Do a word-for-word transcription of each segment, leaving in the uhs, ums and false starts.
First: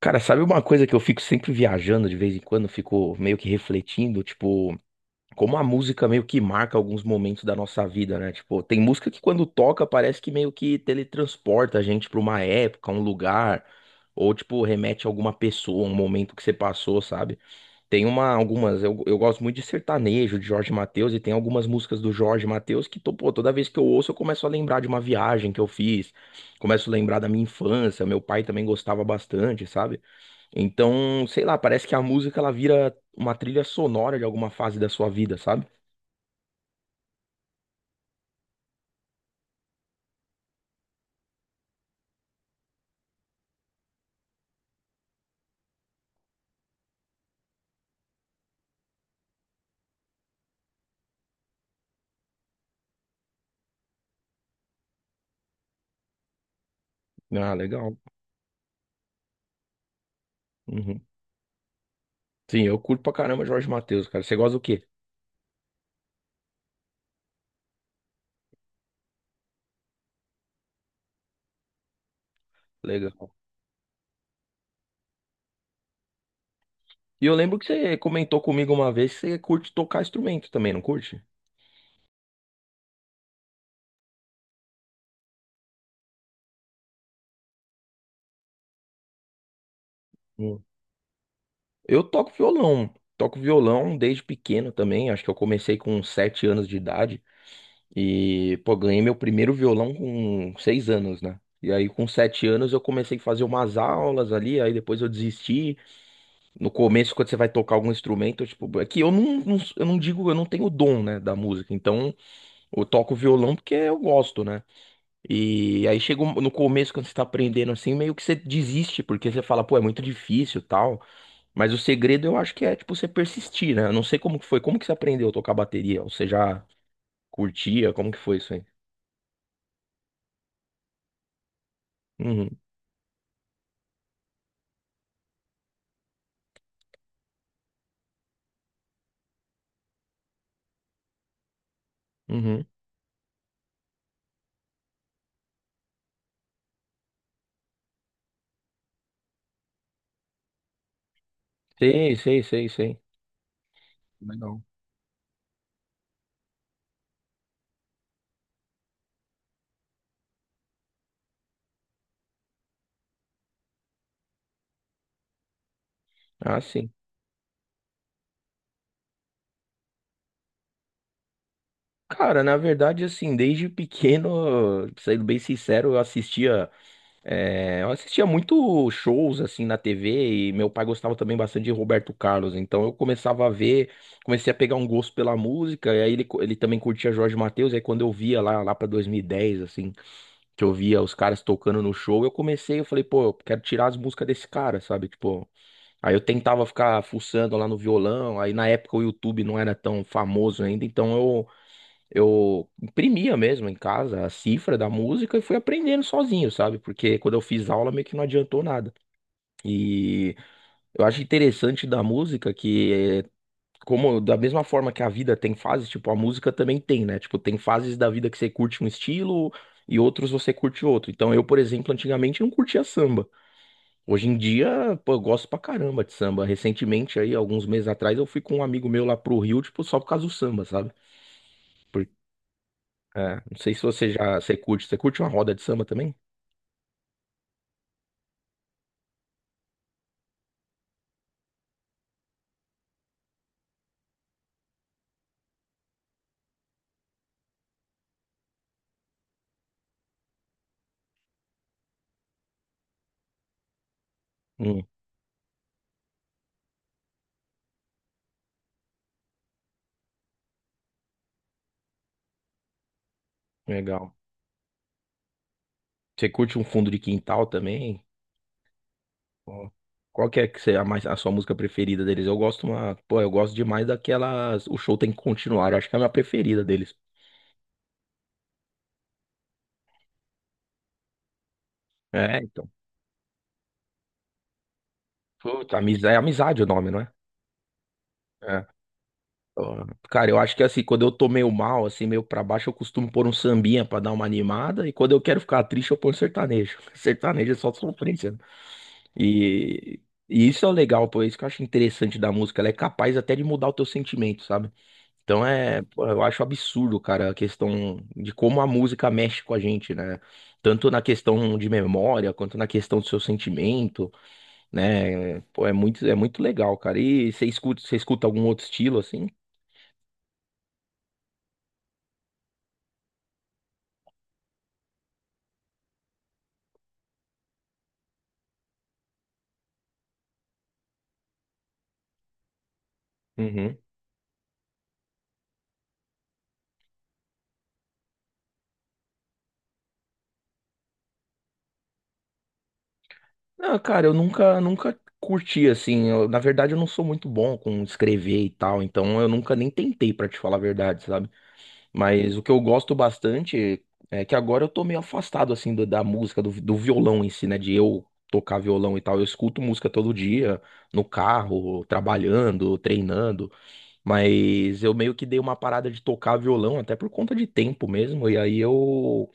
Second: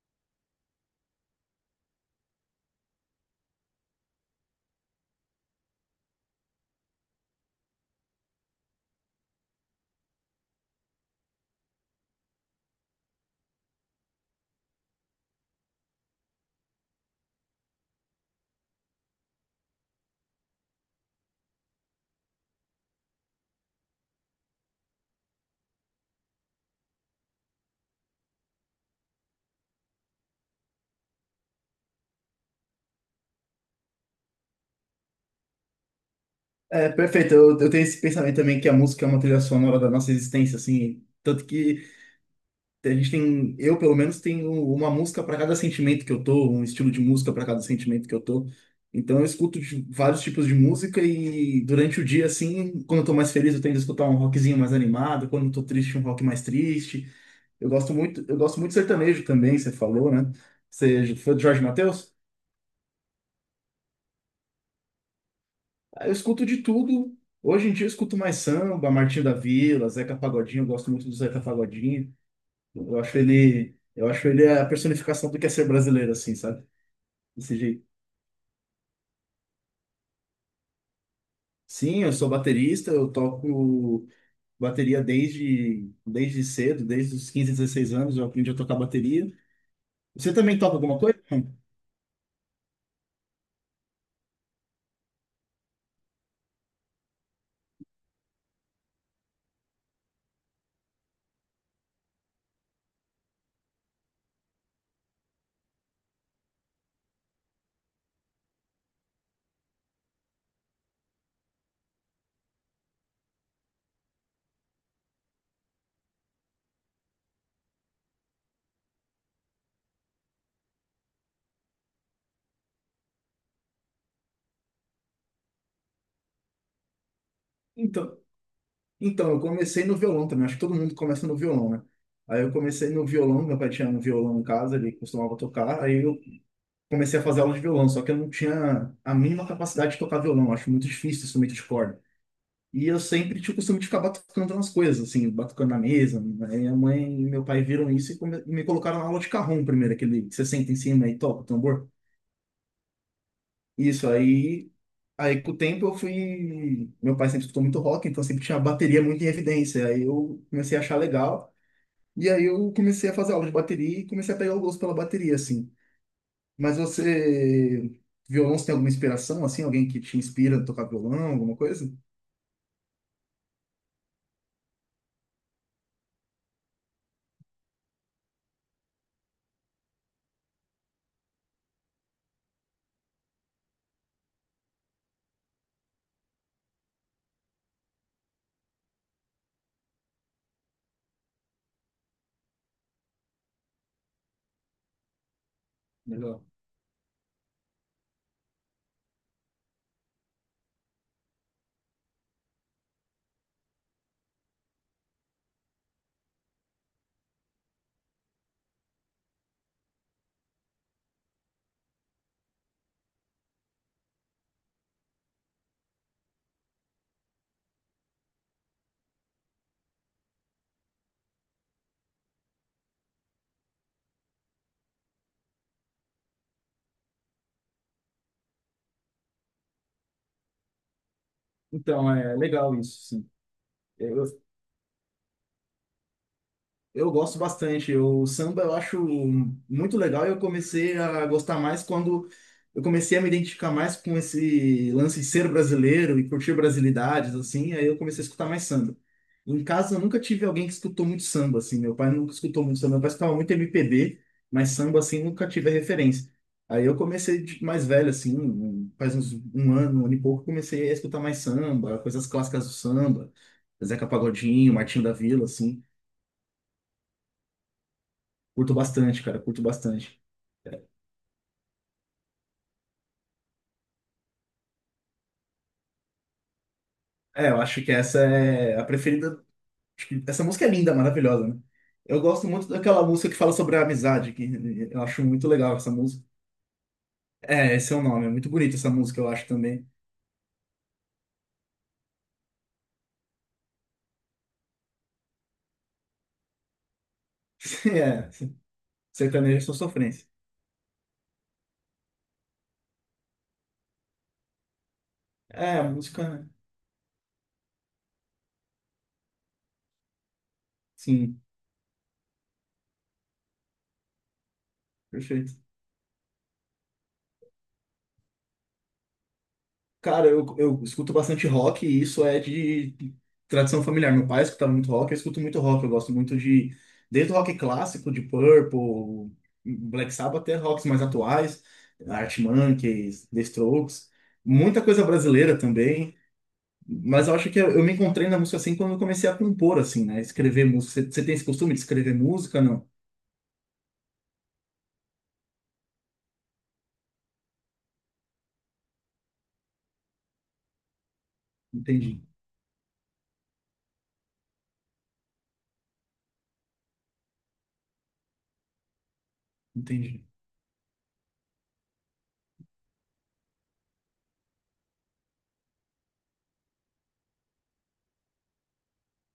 Cara, sabe uma coisa que eu fico sempre viajando de vez em quando, eu fico meio que refletindo, tipo, como a música meio que marca alguns momentos da nossa vida, né? Tipo, tem música que quando toca parece que meio que teletransporta a gente pra uma época, um lugar, ou tipo, remete a alguma pessoa, um momento que você passou, sabe? Tem uma, algumas, eu, eu gosto muito de sertanejo, de Jorge Mateus, e tem algumas músicas do Jorge Mateus que, to- pô, toda vez que eu ouço eu começo a lembrar de uma viagem que eu fiz, começo a lembrar da minha infância, meu pai também gostava bastante, sabe? Então, sei lá, parece que a música ela vira uma trilha sonora de alguma fase da sua vida, sabe? É, perfeito. Eu, eu tenho esse pensamento também que a música é uma trilha sonora da nossa existência, assim. Tanto que a gente tem, eu pelo menos tenho uma música para cada sentimento que eu tô, um estilo de música para cada sentimento que eu tô. Então eu escuto de- vários tipos de música e durante o dia, assim, quando eu tô mais feliz, eu tento escutar um rockzinho mais animado, quando eu tô triste, um rock mais triste. Ah, Eu gosto legal. muito, eu gosto muito de sertanejo também, você falou, né? Uhum. Você foi do Jorge Mateus? Sim, eu curto pra caramba Jorge Mateus, cara. Você gosta do quê? Aí eu escuto de tudo. Hoje em dia eu escuto mais samba, Martinho da Vila, Zeca Pagodinho, eu gosto muito do Zeca Pagodinho. Eu Legal. acho ele, eu acho ele a personificação do que é ser brasileiro, assim, sabe? E eu Desse lembro que jeito. você comentou comigo uma vez que você curte tocar instrumento também, não curte? Sim, eu sou baterista, eu toco bateria desde, desde cedo, desde os quinze dezesseis anos, eu aprendi a tocar bateria. Você também Hum. toca alguma coisa? Eu toco violão. Toco violão desde pequeno também. Acho que eu comecei com uns sete anos de idade. E, pô, ganhei meu primeiro violão com seis anos, né? E aí, com sete anos, eu comecei a fazer umas aulas ali. Aí depois eu desisti. No começo, quando você vai tocar algum instrumento, tipo, é que eu não, não- eu não digo, eu não tenho dom, né, da música. Então, eu toco violão porque eu gosto, né? E aí chega um- no começo, quando você tá aprendendo assim, meio que você desiste, porque você fala, pô, é muito difícil, tal. Mas o segredo eu acho que é, tipo, você persistir, né? Eu não sei como que foi, como que você aprendeu a tocar bateria? Ou você já curtia? Como Então, que foi isso aí? então, eu comecei no violão também, acho que todo mundo começa no violão, né? Aí eu Uhum, comecei no violão, meu pai tinha um violão em casa, ele costumava tocar, aí eu comecei a fazer aula de violão, só que eu não tinha a mínima capacidade de tocar violão, eu acho muito difícil instrumento de corda. uhum. E eu sempre tinha o costume de ficar batucando nas coisas, assim, batucando na mesa. Aí minha mãe e meu pai viram isso e come- e me colocaram na aula de cajón primeiro, aquele que você senta em cima e toca o tambor. Sei, sei, sei, sei. Isso, Legal. aí, aí com o tempo eu fui. Meu pai sempre escutou muito rock, então sempre tinha a bateria muito em evidência. Aí eu comecei a achar legal. E aí eu comecei a fazer aula de bateria e comecei a pegar o gosto pela bateria, assim. Ah, Mas sim. você, violão, você tem alguma inspiração, assim? Alguém que te inspira a tocar violão, alguma coisa? Cara, na verdade, assim, desde pequeno, sendo bem sincero, eu assistia. É, eu assistia muito shows assim na T V e meu pai gostava também bastante de Roberto Carlos, então eu começava a ver, comecei a pegar um gosto pela música, e aí ele, co- ele também curtia Jorge Mateus, e aí quando eu via lá, lá para dois mil e dez assim, que eu via os caras tocando no show, eu comecei, eu falei, pô, eu quero tirar as músicas desse cara, sabe? Tipo, aí eu Legal. tentava ficar fuçando lá no violão, aí na época o YouTube não era tão famoso ainda, então eu imprimia mesmo em casa a cifra da música e fui aprendendo sozinho, sabe? Porque quando eu fiz aula meio que não adiantou nada. E eu acho interessante da música que é como da mesma forma que a vida tem fases, tipo, a música também tem, né? Tipo, tem fases da vida que você curte um estilo e outros você curte outro. Então, eu, por exemplo, antigamente não curtia samba. Hoje em dia, pô, eu gosto pra caramba de samba. Recentemente aí, alguns meses atrás, eu fui com um amigo meu lá pro Rio, tipo, só por causa do samba, sabe? Então, é legal isso, sim. É, não sei se você Eu, já, você curte, você curte uma roda de samba também? Eu gosto bastante. Eu- O samba eu acho muito legal e eu comecei a gostar mais quando eu comecei a me identificar mais com esse lance de ser brasileiro e curtir brasilidades, assim, aí eu comecei a escutar mais samba. Em casa eu nunca tive alguém que escutou muito samba, assim. Meu pai nunca escutou muito samba, meu pai escutava muito M P B, mas Hum, samba, assim, nunca tive a referência. Aí eu comecei de- mais velho, assim, um- faz uns um ano, um ano e pouco, comecei a escutar mais samba, coisas clássicas do samba, Zeca legal. Pagodinho, Martinho da Vila, assim. Você curte um fundo de quintal também? Curto bastante, cara, curto Ó, bastante. qual que é que você, a, mais, a sua música preferida deles? Eu gosto uma, pô, eu gosto demais daquelas, o show tem que continuar, eu acho que é a minha preferida deles. É, eu acho que essa é a preferida. acho que Essa música é linda, maravilhosa, né? Eu É, gosto então. muito daquela música que fala sobre a amizade, que eu acho muito legal Puta, essa amizade, é música. amizade o nome, não é? É, esse é o nome, é muito É. bonita essa música, eu acho Ó, também. cara, eu acho que assim, quando eu tô meio mal, assim, meio pra baixo, eu costumo pôr um sambinha pra dar uma animada, e quando eu quero ficar triste, eu ponho sertanejo. Sertanejo é só É, sofrência. sertanejo é só E, sofrência. e isso é o legal, pô, é isso que eu acho interessante da música, ela é capaz até de mudar o teu sentimento, sabe? Então É, é, a pô, eu acho música, absurdo, cara, a questão de como a música mexe com a gente, né? Tanto na sim, questão de memória, quanto na questão do seu sentimento, né? perfeito. Pô, é muito, é muito legal, cara. E você escuta, você escuta, algum outro estilo, assim? Cara, eu, eu escuto bastante rock e isso é de tradição familiar. Meu pai escutava muito rock, eu escuto muito rock. Eu gosto muito de, desde o rock clássico, de Purple, Black Sabbath, até rocks mais atuais, Arctic Monkeys, The Uhum. Strokes, muita coisa brasileira também. Mas eu acho que eu, eu me encontrei na música assim quando eu comecei a compor, assim, né? Escrever música. Você você tem esse costume de escrever música? Não. Não, cara, eu nunca, nunca curti, assim. eu- na verdade, eu não sou muito bom com escrever e tal, então eu nunca nem tentei, pra te falar a verdade, sabe? Entendi, Mas o que eu gosto bastante é que agora eu tô meio afastado, assim, do- da música, do, do violão em si, né? De eu tocar violão e tal. Eu escuto música todo entendi, dia, no carro, trabalhando, treinando. Mas eu meio que dei uma parada de tocar violão, até por conta de tempo mesmo. E aí eu,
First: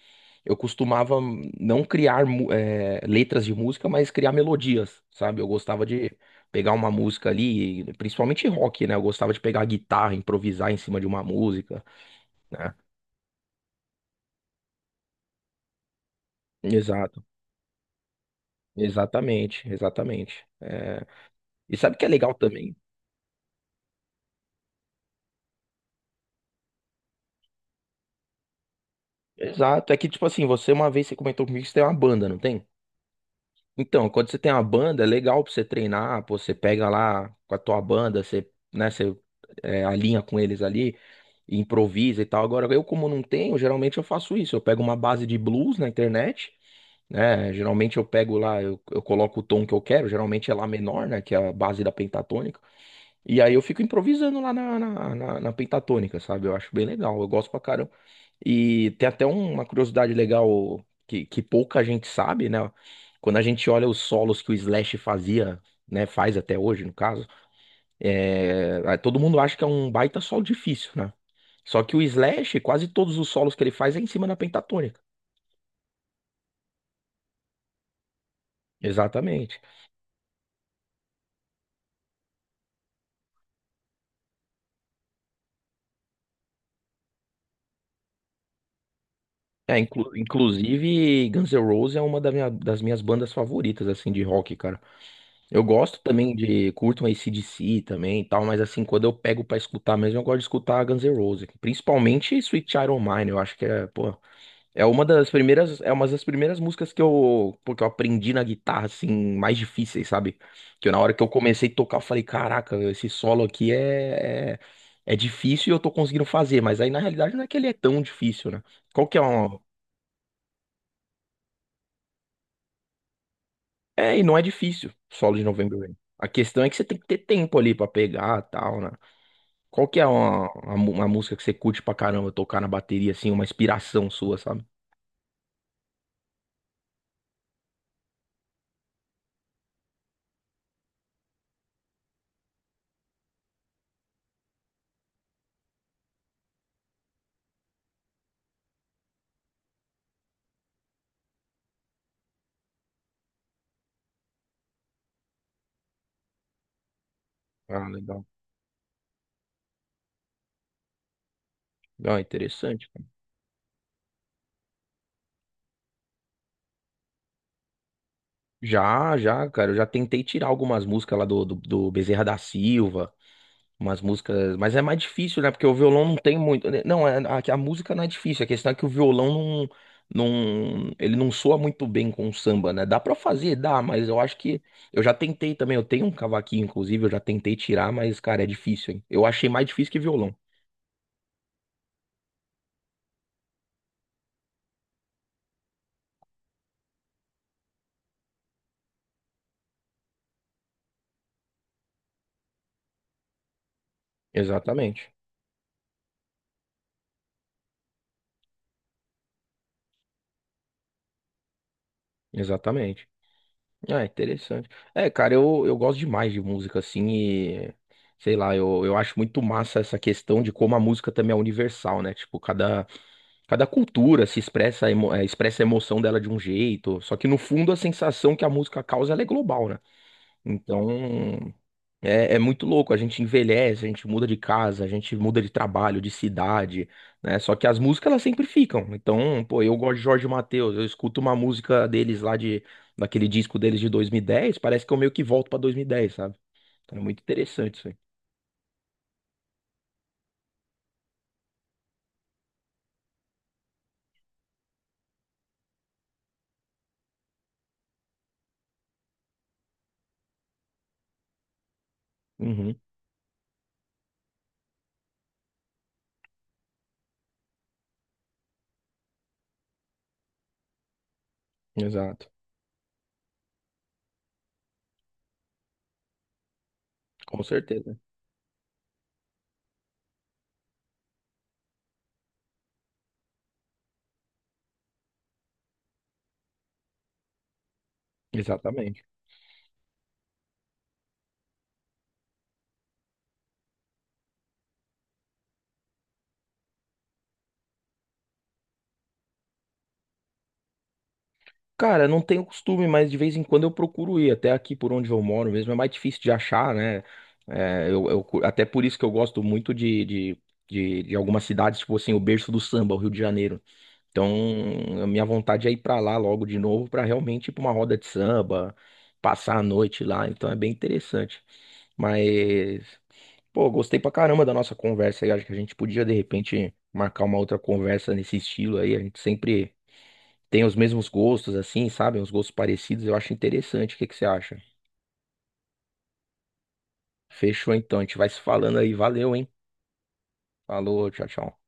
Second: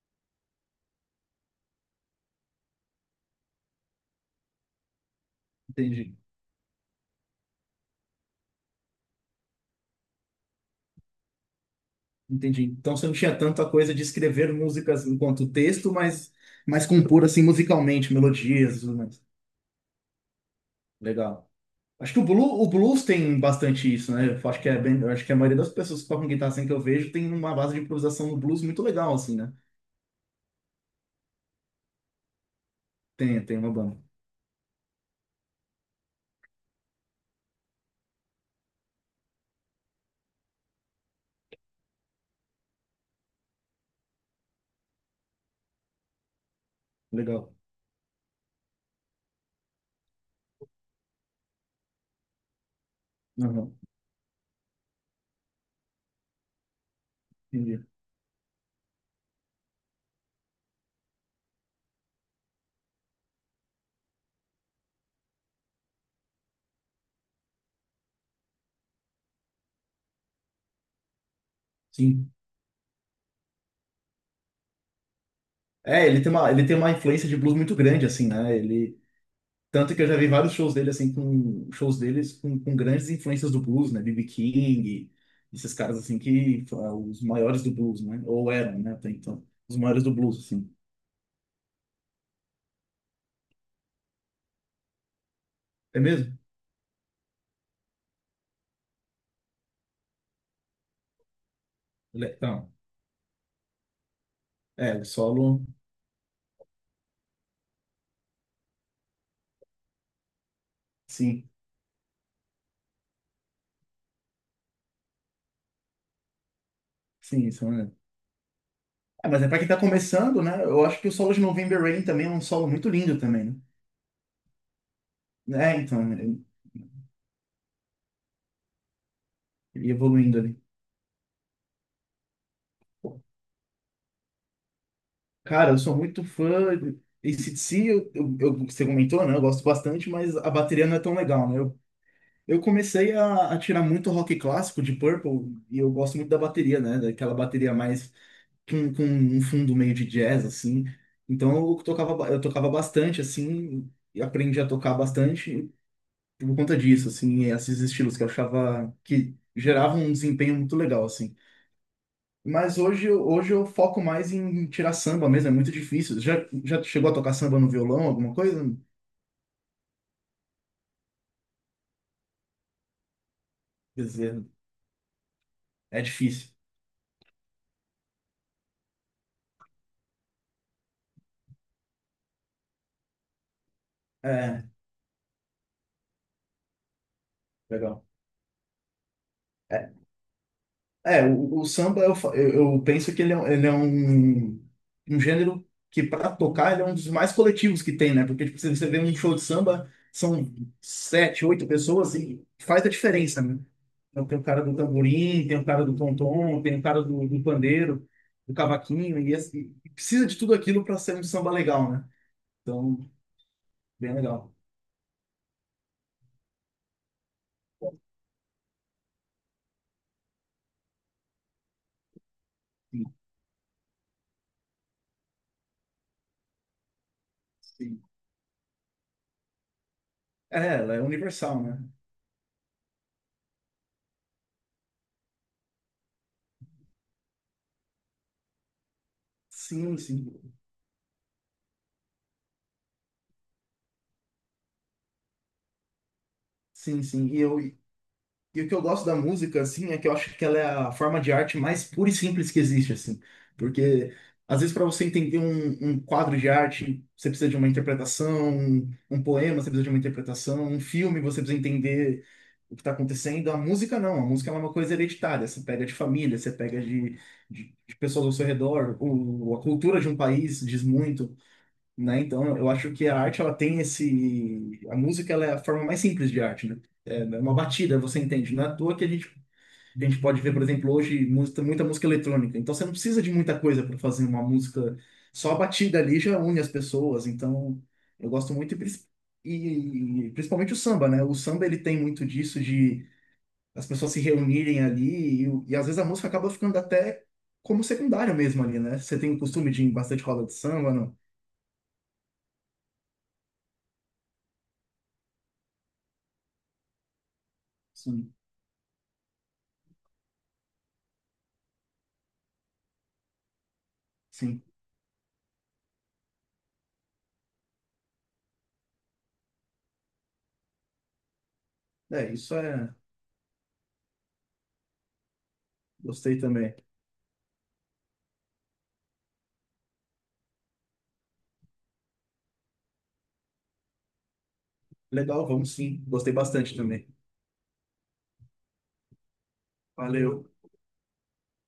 eu costumava não criar, mu- eh, letras de música, mas criar melodias, sabe? Eu gostava de. entendi. Pegar uma música ali, principalmente rock, né? Eu gostava de pegar a guitarra, improvisar em cima de uma música. Entendi. Né? Então você não tinha tanta coisa de escrever músicas enquanto texto, mas, mas Exato, compor assim musicalmente, melodias, e tudo mais. exatamente, exatamente. É, Legal. e sabe o que é Acho que o legal blues, o também? blues tem bastante isso, né? Eu acho que é bem, eu acho que a maioria das pessoas que tocam guitarra assim que eu vejo tem uma base de improvisação no blues muito legal, assim, né? Exato, é que tipo assim, você uma vez você comentou comigo que você tem uma banda, não tem? Tem, tem uma banda. Então, quando você tem uma banda, é legal pra você treinar, pô, você pega lá com a tua banda, você, né, você é, alinha com eles ali, e improvisa e tal. Agora, eu como não tenho, geralmente eu faço isso, eu pego uma base de blues na internet, Legal. né, geralmente eu pego lá, eu, eu coloco o tom que eu quero, geralmente é lá menor, né, que é a base da pentatônica. E aí eu Aham. fico improvisando lá na, na, na- na pentatônica, sabe? Eu acho bem legal, eu gosto pra Entendi. caramba. E tem até uma curiosidade legal que, que pouca gente sabe, né? Quando a gente olha os solos que o Slash fazia, né? Faz até hoje, no caso, é, todo mundo acha que é um baita solo difícil, né? Só que o Sim. Slash, quase todos os solos que ele faz é em cima da pentatônica. É, ele tem uma, ele tem uma influência de blues muito grande, assim, né? Ele, Exatamente. Tanto que eu já vi vários shows dele, assim, com shows deles com, com grandes influências do blues, né? B B. King, esses caras, assim, que foram os maiores do blues, né? Ou eram, né? Até então, os É, maiores do inclu- blues, assim. inclusive, Guns N' Roses é uma da minha- das minhas bandas favoritas, assim, de rock, cara. Eu gosto É também mesmo? de, curto um D C também e tal, mas assim, quando eu pego pra escutar mesmo, eu gosto de escutar Guns N' Roses, Le- principalmente Sweet Então, Child O' Mine, eu acho que é, pô, é é, uma o das solo, primeiras, é uma das primeiras músicas que eu, porque eu aprendi na guitarra, assim, mais difíceis, sabe? Que eu, na hora que eu sim, comecei a tocar, eu falei, caraca, esse solo aqui é, é, é difícil e eu tô conseguindo fazer, mas aí na realidade não é sim, que ele isso, é né? tão difícil, né? Qual que é Ah, mas é pra uma... quem tá começando, né? Eu acho que o solo de November Rain também é um solo muito lindo também, É, e não é difícil, solo de né? November É, Rain. então, A ele questão é que você tem que ter tempo ali pra pegar, tal, né? Qual ele que é evoluindo uma, ali. uma, mu- uma música que você curte pra caramba tocar na bateria, assim, uma inspiração sua, sabe? Cara, eu sou muito fã de A C/D C, eu, eu, eu- você comentou, né? Eu gosto bastante, mas a bateria não é tão legal, né? Eu Eu comecei a, a tirar muito rock clássico de Purple e eu gosto muito da bateria, né? Daquela bateria mais com, com um fundo meio de jazz, assim. Então eu tocava, ba- eu tocava bastante, assim, e aprendi a tocar bastante por conta disso, assim, esses Ah, estilos que legal. eu achava que geravam um desempenho muito legal, assim. Ah, Mas interessante, cara. hoje, eu- hoje eu foco mais em tirar samba mesmo, é muito difícil. Já, já chegou a tocar samba no violão, alguma coisa? Já, já, cara, eu já tentei tirar algumas músicas lá do, do, do Bezerra da Silva, umas Quer dizer, músicas, mas é mais difícil, né? Porque o é violão não tem difícil. muito. Né? Não, é- a, a música não é difícil, a questão é que o violão não, não. Ele não soa muito bem com o samba, né? Dá pra fazer, dá, mas eu acho que. É, Eu já tentei também, eu tenho um cavaquinho, inclusive, eu já tentei tirar, legal. mas, cara, é difícil, hein? Eu achei mais difícil que violão. É, o, o samba, eu, fa- eu eu penso que ele é, um, ele é um, um gênero que, para tocar, ele é um dos mais coletivos que tem, né? Porque, tipo, se você vê um show de samba, são sete, oito pessoas e faz a diferença, né? Então, tem o cara do Exatamente. tamborim, tem o cara do tom-tom, tem o cara do, do pandeiro, do cavaquinho, e, esse- e precisa de tudo aquilo para ser um samba legal, né? Exatamente. Então, Ah, bem legal. interessante. É, cara, eu, eu gosto demais de música, assim, e sei lá, eu, eu acho muito massa essa questão de como a música também é universal, né? Tipo, cada, Sim, cada cultura se expressa, emo- eh, expressa a emoção dela de um jeito, só que no fundo a sim. sensação que a música causa ela é global, né? É, Então, ela é universal, né? é, é muito louco, a gente envelhece, a gente muda de casa, a gente muda de trabalho, de cidade, né? Só que as músicas elas sempre ficam. Então, pô, eu gosto Sim, de Jorge sim. Mateus, eu escuto uma música deles lá de daquele disco deles de dois mil e dez. Parece que eu meio que volto pra dois mil e dez, sabe? Então é Sim, muito sim. E eu, interessante isso aí. E o que eu gosto da música, assim, é que eu acho que ela é a forma de arte mais pura e simples que existe, assim. Porque, às vezes, para você entender um, um quadro de arte, você precisa de uma interpretação, um, um poema, você precisa de uma interpretação, um filme, você precisa entender o Uhum, que está acontecendo. A música, não. A música ela é uma coisa hereditária. Você pega de família, você pega de, de, de pessoas ao seu redor. O, a cultura de um país diz muito, né? exato. Então, eu acho que a arte ela tem esse, a música ela é a forma mais simples de arte, né? É, né, Com uma certeza. batida, você entende? Não é à toa que a gente a gente pode ver, por exemplo, hoje muita, muita música eletrônica. Então, você não precisa de muita coisa para fazer uma música. Só a batida ali já une as pessoas. Então, eu gosto muito e, Exatamente. pris- e principalmente o samba, né? O samba ele tem muito disso de as pessoas se reunirem ali e, e às vezes a música acaba ficando até como secundária mesmo ali, né? Você tem o costume de ir em bastante roda de samba, não? Cara, não tenho costume, mas de vez em quando eu procuro ir até aqui por onde eu moro mesmo. É mais difícil de achar, né? É, eu, eu Sim, cu- até por isso que eu gosto muito de, de, de, de, algumas cidades, tipo assim, o berço do samba, o Rio de Janeiro. Então, sim. a minha vontade é ir pra lá logo de novo, pra realmente ir pra uma roda de samba, passar a noite lá. Então, é bem interessante. É, isso é. Mas, pô, gostei pra caramba da nossa conversa aí. Acho que a gente podia, de Gostei repente, também. marcar uma outra conversa nesse estilo aí. A gente sempre tem os mesmos gostos, assim, sabe? Uns gostos parecidos, eu acho interessante. O que que você acha? Legal, vamos sim. Gostei bastante também. Fechou então, a gente vai se falando aí. Valeu, hein? Valeu. Falou, tchau, tchau.